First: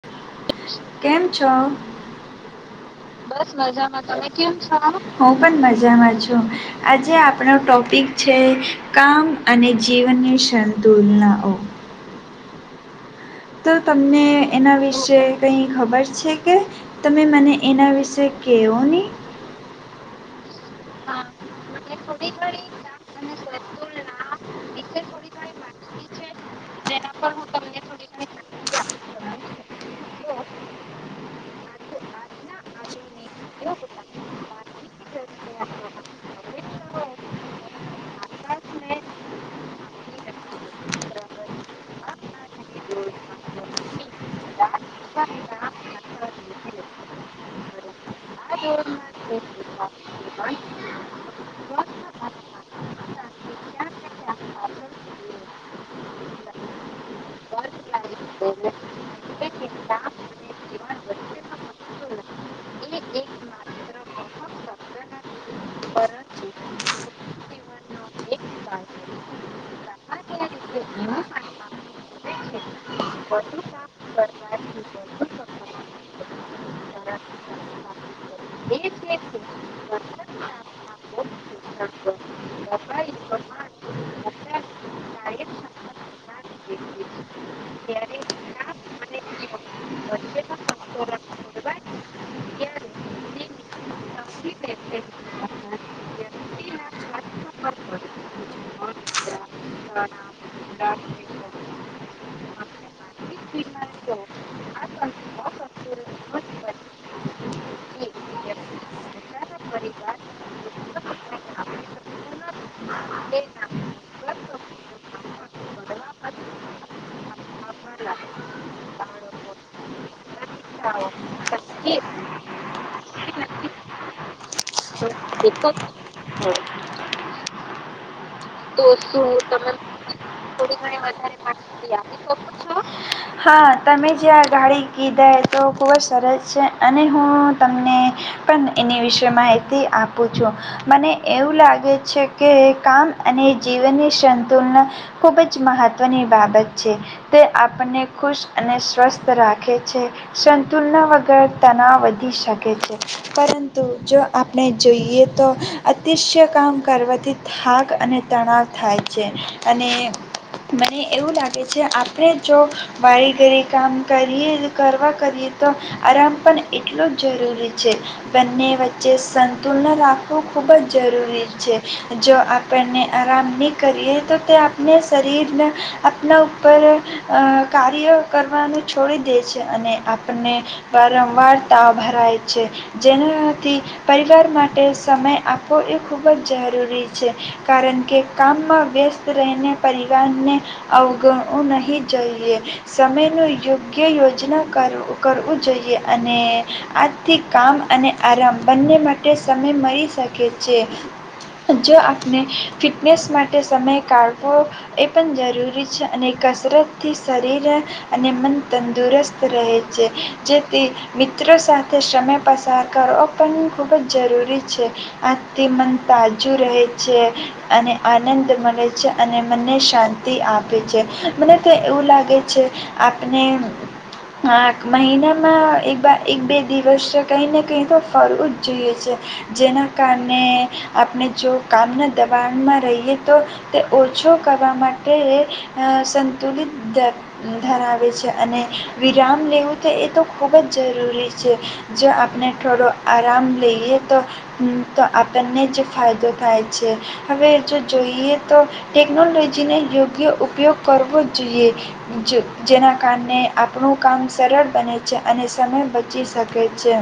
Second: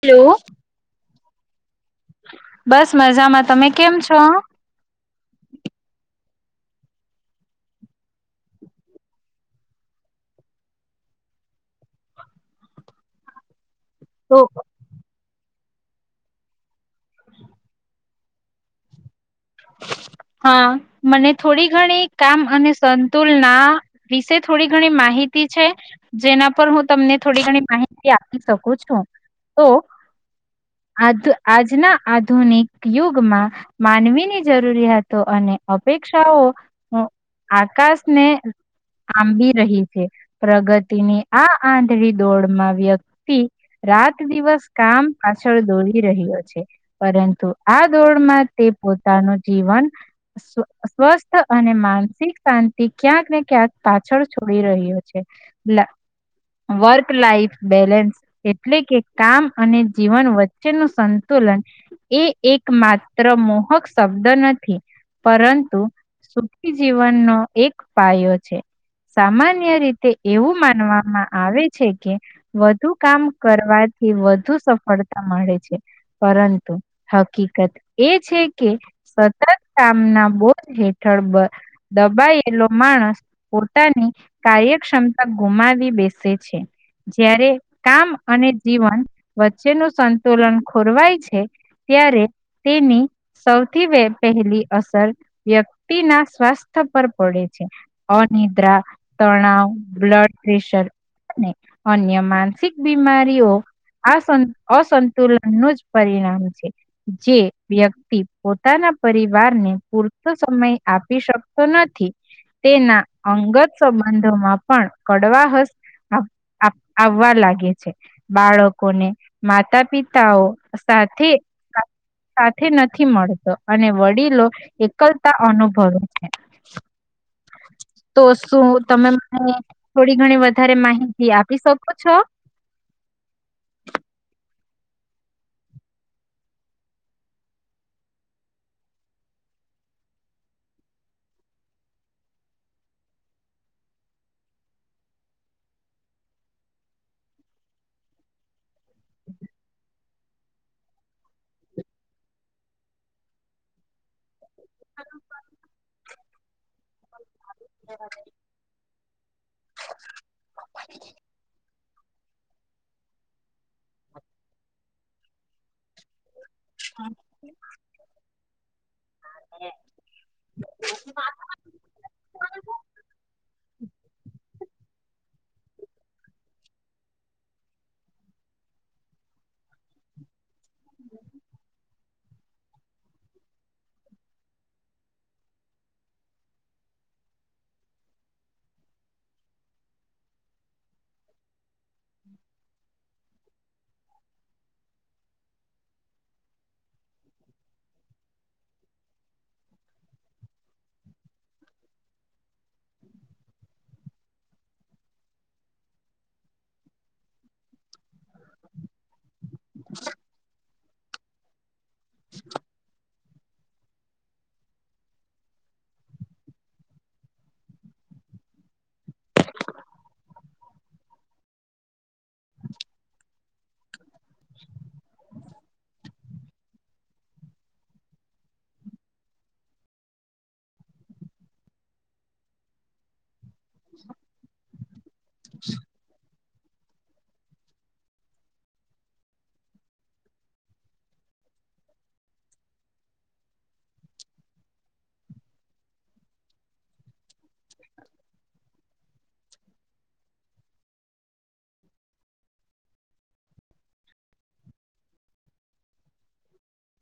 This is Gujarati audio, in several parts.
હલો. ચા બસ તમે કેમ મજામાં, છો? તમે કેમ છો? હું પણ મજામાં છ. આજે આપણો ટોપિક છે કામ અને જીવનની સ તુલનાઓ. તો તમને તો એના વિશે કઈ ખબર છે કે તમે મને એના વિશે કહેવો નહીં. [inaudible] હા મને થોડી ઘણી કામ અને સંતુલના વિશે થોડી ઘણી માહિતી છે જેના પર હું તમને થોડી ઘણી માહિતી આપી શકું છું તો આ આજના આધુનિક યુગમાં માનવીની જરૂરિયાતો અને અપેક્ષાઓ આકાશને આંબી રહી છે પ્રગતિની આ આંધળી દોડમાં વ્યક્તિ રાત દિવસ કામ પાછળ દોડી રહ્યો છે પરંતુ આ દોડ તે પોતાનું જીવન સ્વસ્થ અને માનસિક શાંતિ ક્યાંક ને ક્યાંક પાછળ છોડી રહ્યો છે વર્ક લાઈફ બેલેન્સ એટલે કે કામ અને જીવન વચ્ચે નું સંતુલન એ એક માત્ર મોહક શબ્દ શબ નથી પરંતુ સુખી જીવનનો એક પાયો છે સામાન્ય રીતે એવું માનવામાં આવે છે કે વધુ કામ કરવાથી વધુ સફળતા મળે છે પરંતુ હકીકત એ છે કે સતત કામના બોધ હેઠળ દબાયેલો માણસ પોતાની કાર્યક્ષમતા ગુમાવી બેસે છે જ્યારે કામ અને જીવન વચ્ચેનું સંતુલન ખોરવાય છે ત્યારે તેની પહેલી અસર વ્યક્તિના સ્વાસ્થ્ય પર પડે છે અનિદ્રા તણાવ બ્લડ પ્રેશર અને અન્ય માનસિક બીમારીઓ આ અસંતુલનનું જ પરિણામ છે જે વ્યક્તિ પોતાના પરિવારને પૂરતો સમય આપી શકતો નથી તેના અંગત સંબંધોમાં પણ કડવાહસ આવવા લાગે છે બાળકોને માતા પિતાઓ સાથે સાથે નથી મળતી. અને વડીલો એક કલતા અનુભવ છે. તો શું તમે મને થોડી ઘણી વધારે માહિતી આપી શકો છો. હા તમે જે આ ગાડી કીધા તો ખૂબ જ સરસ છે અને હું તમને પણ એની વિશે માહિતી આપું છું મને એવું લાગે છે કે કામ અને જીવનની સંતુલના ખૂબ જ મહત્ત્વની બાબત છે તે આપણને ખુશ અને સ્વસ્થ રાખે છે સંતુલના વગર તણાવ વધી શકે છે પરંતુ જો આપણે જોઈએ તો અતિશય કામ કરવાથી થાક અને તણાવ થાય છે અને મને એવું લાગે છે આપણે જોગ વાળ ઘરે કામ કરીએ કરવા કરીએ તો આરામ પણ એટલું જ જરૂરી છે બંને વચ્ચે સંતુલન રાખવું ખૂબ જ જરૂરી છે જો આપણને આરામ નહીં કરીએ તો તે આપણે શરીર જેને આપણા ઉપ ઉપર કાર્ય કરવાનું છોડી દે છે અને આપણને વારંવાર તાવ ભરાય છે જેનાથી પરિવાર માટે સમય આપવો એ ખૂબ જ જરૂરી છે કારણ કે કામમાં વ્યસ્ત રહીને પરિવારને અવગણવું નહી. હી જઈએ. સમયનું યોગ્ય યોજના કર કરવું જોઈએ અને આજથી કામ અને આરામ બંને માટે સમય મળી શકે છે જો આપણે ફિટનેસ માટે સમય કાઢવો એ પણ જરૂરી છે અને કસરતથી શરીર અને મન તંદુરસ્ત રહે છે જે તે મિત્રો સાથે સમય પસાર કરવો પણ ખૂબ જ જરૂરી છે આથી મન તાજું રહે છે અને આનંદ મળે છે અને મનને શાંતિ આપે છે મને તે એવું લાગે છે આપણે આ મહિનામાં એક એક બે દિવસ કઈ ને કઈ તો ફરવું જ જોઈએ છે જેના કારણે આપણે જો કામના દબાણમાં રહીએ તો તે ઓછું કરવા માટે તે સંત ધ ધરાવે છે અને વિરામ લેવું તો એ તો ખૂબ જ જરૂરી છે જો આપણે થોડો આરામ લઈએ તો તો આપણને જ ફાયદો થાય છે. હવે જો જોઈએ તો ટેકનોલોજી જેને યોગ્ય ઉપયોગ કરવો. જોઈએ જેના કારણે આપણું કામ સરળ બને છે અને સમય બચી શકે છે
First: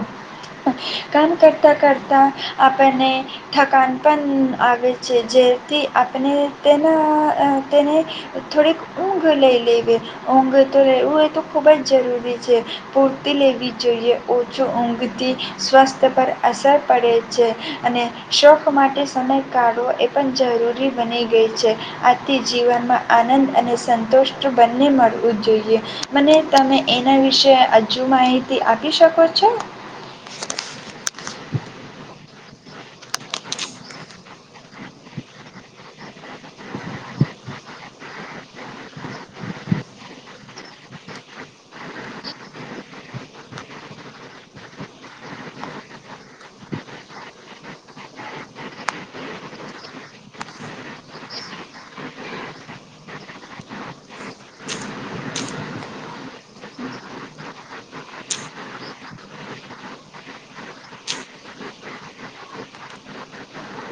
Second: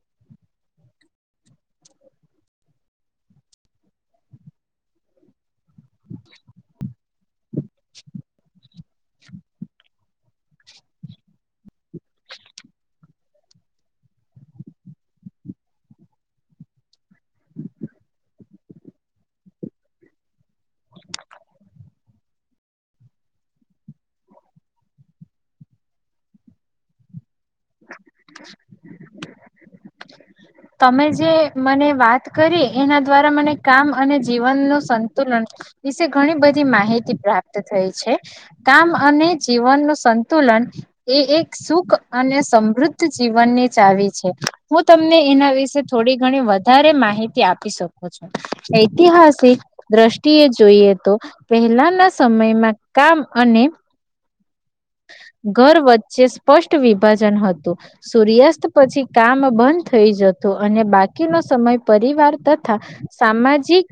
કામ કરતાં કરતાં આપણને થકાન પણ આવે છે જેથી આપણે તેના તેને થોડીક ઊંઘ લય લેવી ઊંઘ તો રહેવું એ તો ખૂબ જ જરૂરી છે પૂર્તિ લેવી જ જોઈએ ઓછો ઊંઘથી સ્વસ્થ પર અસર પડે છે અને શોખ માટે સમય કાઢવો એ પણ જરૂરી બની ગઈ છે આથી જીવનમાં આનંદ અને સંતુષ્ટ બંને મળવું જોઈએ મને તમે એના વિ વિશે હજુ માહિતી આપી શકો છો. તમે જે મને વાત કરી એના દ્વારા મને કામ અને જીવન નું સંતુલન વિશે ઘણી બધી માહિતી પ્રાપ્ત થઈ છે કામ અને જીવનનુંું સંતુલન એ એક સુખ અને સમૃદ્ધ જીવનની ચાવી છે હું તમને. એના વિશે થોડી ઘણી વધારે માહિતી આપી શકો છો ઐતિહાસિક દ્રષ્ટિએ જોઈએ તો પહેલાના સમયમાં કામ અને. ઘર વચ્ચે સ્પષ્ટ વિભાજન હતું સૂર્યાસ્ત પછી કામ બંધ થઈ જતું અને બાકીનો સમય પરિવાર તથા સામાજિક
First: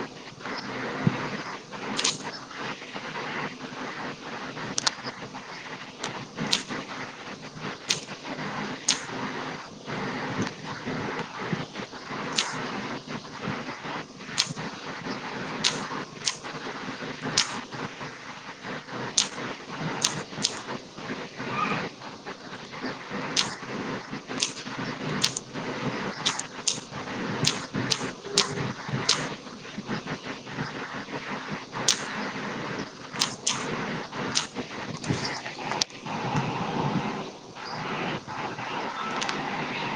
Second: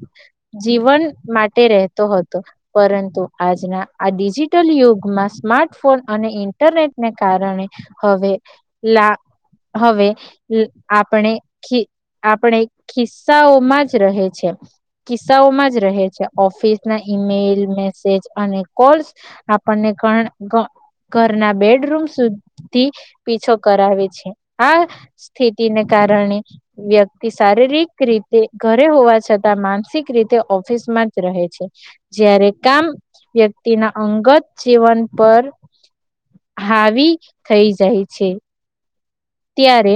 જીવન માટે રહેતો હતો પરંતુ આજના આ ડિજિટલ યુગમાં સ્માર્ટ. ફોન અને ઇન્ટરનેટને કારણે હવે લા હવે આપણે આપણે ખિસ્સાઓમાં જ રહે છે કિસ્સાઓમાં જ રહે છે ઓફિસ ના ઈમેલ મેસેજ અને કોલ્સ આપણને ઘણ. ઘરના બેડરૂમ સુધી પીછો કરાવે છે આ સ્થિતિને કારણે વ્યક્તિ શારીરિક રીતે ઘરે હોવા છતાં માનસિક રીતે ઓફિસમાં જ રહે છે જ્યારે કામ વ્યક્તિના અંગત જીવન. પર હાવી થઈ જાય છે. ત્યારે.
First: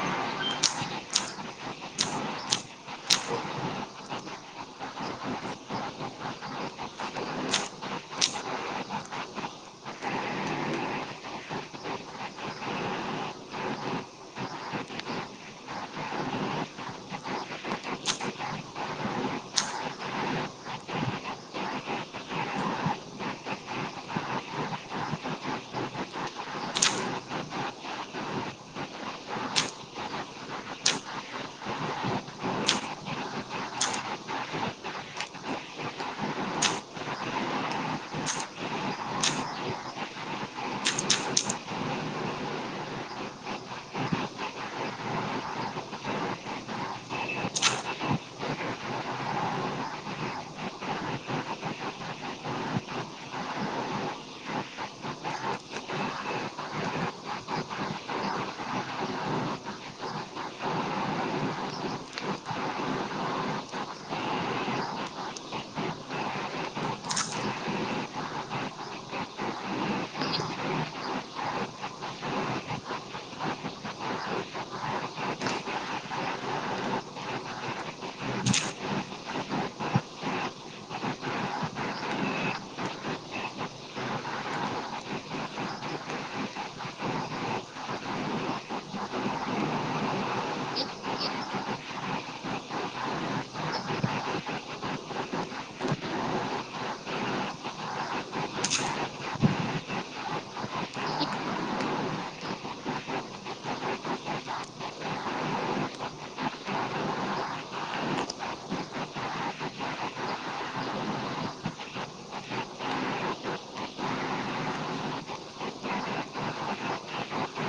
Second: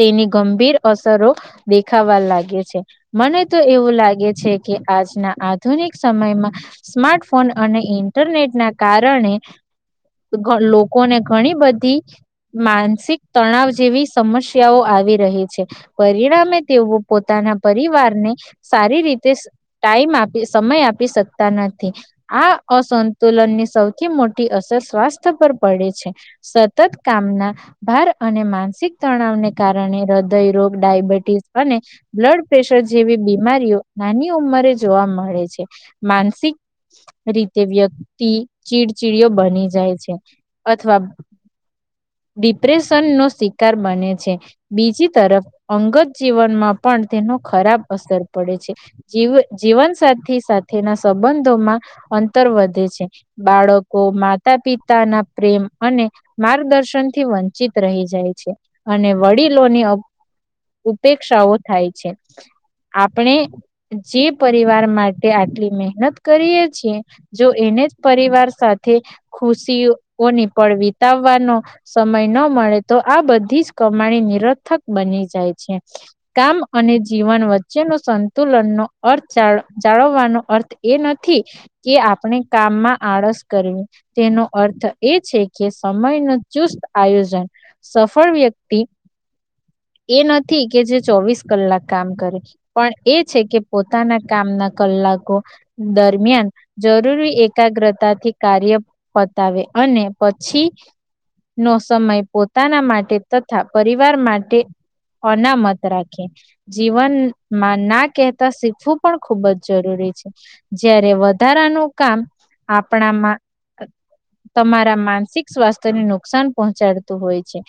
તેની ગંભીર અસરો દેખાવા લાગે છે મને તો એવું લાગે છે કે આજના આધુનિક સમયમાં સ્માર્ટફોન અને ઇન્ટરનેટ ના કારણે લોકોને ઘણી બધી માનસિક તણાવ જેવી. સમસ્યાઓ આવી રહી છે પરિણામે તેઓ પોતાના પરિવારને સારી રીતે ટાઈમ આપી સમય આપી શકતા નથી આ અસંતુલનની સૌથી મોટી અસર સ્વાસ્થ્ય પર પડે છે સતત કામના ભાર અને માનસિક. તણાવને કારણે હૃદયરોોગ ડાયબિટીસ અને બ્લડ પ્રેશર જેવી બીમારીઓ નાની ઉંમરે જોવા મળે છે માનસિક રીતે વ્યક્તિ ચીડચીડીયો બની જાય છે અથવા. ડિપ્રેશન નો શિકાર બને છે બીજી તરફ અંગત જીવનમાં પણ તેનો ખરાબ અસર પડે છે જી જીવનસાથી સાથેના સંબંધોમાં અંતર વધે છે બાળકો માતા પિતાના પ્રેમ અને માર્ગદર્શન. વંચિત રહી જાય છે અને વડીલોની ઉપેક્ષાઓ થાય છે આપણે જે પરિવાર માટે આટલી મહેનત કરીએ છીએ જો એને જ પરિવાર સાથે ખુશીઓની પળ વિતાવવાનો. સમય ન મળે તો આ બધી જ કમાણી નિરથક બની જાય છે કામ અને જીવન વચ્ચેનો સંતુલનનોો અર્થ જાળવવાનો અર્થ એ નથી કે આપણે કામમાં આળસ કરવી તેનો અર્થ એ છે કે સમય. ચુસ્ત આયોજન સફળ વ્યક્તિ એ નથી કે જે ચોવીસ કલાક કામ કરે પણ એ છે કે પોતાના કામના કલાકો દરમિયાન જરૂરી એકાગ્રતાથી કાર્ય પતાવે અને પછી. નો સમય પોતાના માટે તથા પરિવાર માટે અનામત રાખે જીવનમાં ના કહેતા શીખવું પણ ખૂબ જ જરૂરી છે જ્યારે વધારાનું કામ આપણામાં તમારા માનસિક સ્વાસ્થ. નુકસાન પહોંચાડતું હોય છે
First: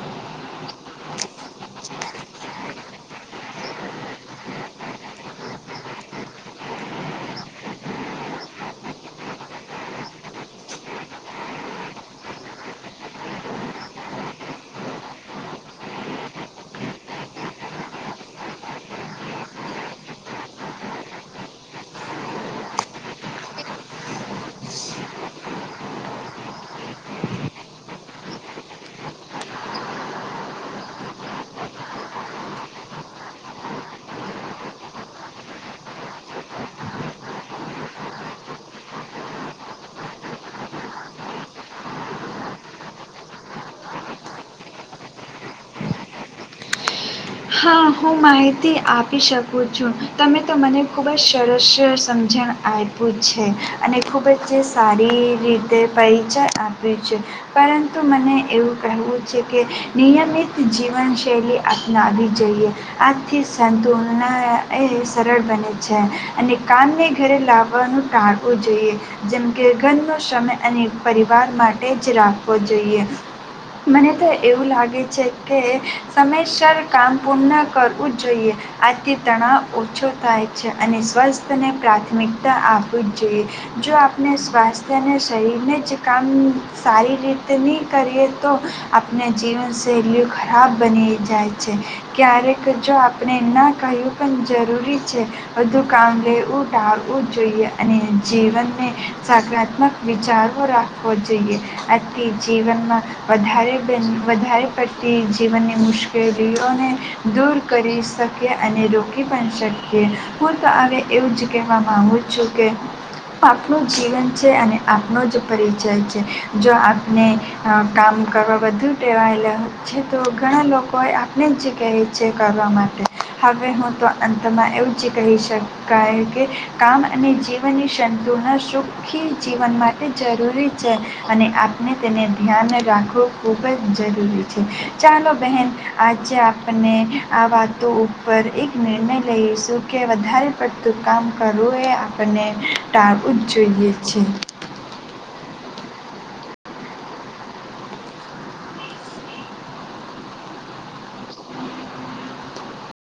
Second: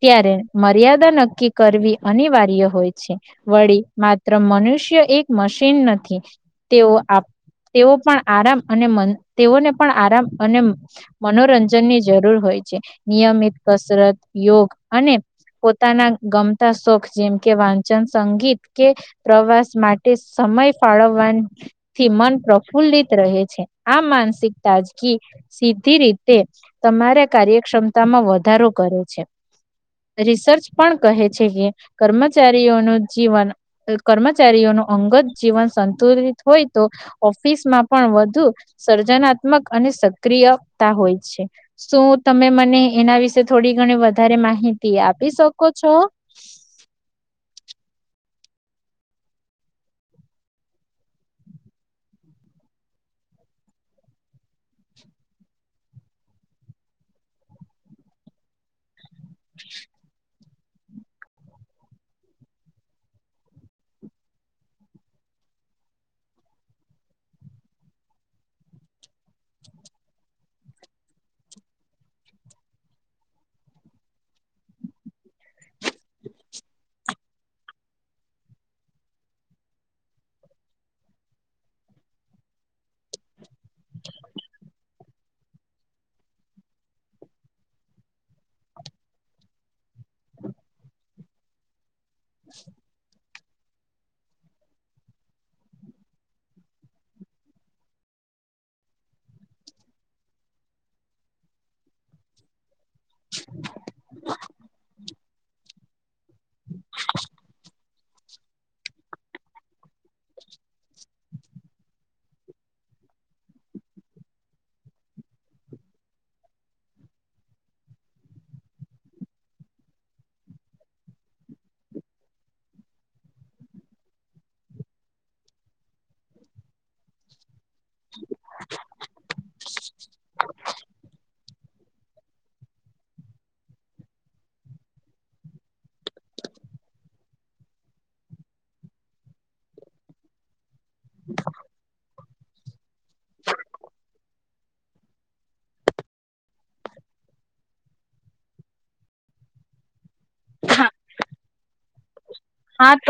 ત્યારે મર્યાદા નક્કી કરવી અનિવાર્ય હોય છે વળી માત્ર મનુષ્ય એક મશીન નથી તેઓ તેઓ પણ આરામ અને તેઓને પણ આરામ અને. મનોરંજનની જરૂર હોય છે નિયમિત કસરત યોગ અને પોતાના ગમતા સુોખ જેમ કે વાંચન સંગીત કે પ્રવાસ માટે સમય ફાળવવાથી મન પ્રફુલ્લિત રહે છે આ માનસિક તાજગી. ી રીતે તમારે કાર્યક્ષમતામાં વધારો કરે છે રિસર્ચ પણ કહે છે કે કર્મચારીઓનું જીવન કર્મચારીઓનું અંગત જીવન સંતુલિત હોય તો ઓફિસમાં પણ વધુ સર્જનાત્મક અને સક્રિય. હોય છે શું તમે મને એના વિશે થોડી ઘણી વધારે માહિતી આપી શકો છો. હા હું માહિતી આપી શકું છું તમે તો મને ખૂબ જ સરસ સમજણ આપ્યું છે અને ખૂબ જ સારી રીતે પરિચય આપ્યો છે પરંતુ મને એવું કહેવું. છે કે નિયમિત. જીવનશૈલી આપ. વી જોઈએ આથી સંતુલના એ સરળ બને છે અને કામને ઘરે લાવવાનું ટાળવું જોઈએ જેમ કે ઘરનો સમય અને પરિવાર માટે જ રાખવો જોઈએ મને તો એવું લાગે છે કે. સમમેર. કામ પૂર્ણ કરવું જ જોઈએ આથી તણાવ ઓછો થાય છે અને સ્વસ્થને પ્રાથમિકતા આપવી જ જોઈએ જો આપણે સ્વાસ્થ્ય અને શરીરને જ કામ સારી રીતે નહીં કરીએ તો આપણે જીવનશૈલીઓ ખરાબ બની જાય છે. છે. ક્યારેક જો આપ. આપણે ન કહ્યું પણ જરૂરી છે બધું કામ લેવું ટળવું જોઈએ અને જીવનને સકારાત્મક વિચારો રાખવો જોઈએ આથી જીવનમાં વધારે બેન વધારે પડતી જીવનની મુશ્કેલી. એઓને દૂર કરી. શકીએ અને રોકી પણ શકીએ હું તો હવે એવું જ કહેવા માગુ છું કે આપણું જીવન છે અને આપનો જ પરિચય છે જો આપણે કામ કરવા બુ ટેવાયેલા હોય છે તો ઘણા લોકો. કોઈ આપણે જ કહે છે કરવા માટે હવે હું તો અંતમાં એવું જ કહી શકાય કે કામ અને જીવનની સંતુના સુખી જીવન માટે જરૂરી છે અને આપણે તેને ધ્યાન રાખવું ખૂબ જ જરૂરી છે ચાલો બહેન. આજે આપણે આ વાતો ઉપર એક નિર્ણય લઈશું કે વધારે પડતું કામ કરવું એ આપને ટાળવું જ જોઈએ છે. હા તો.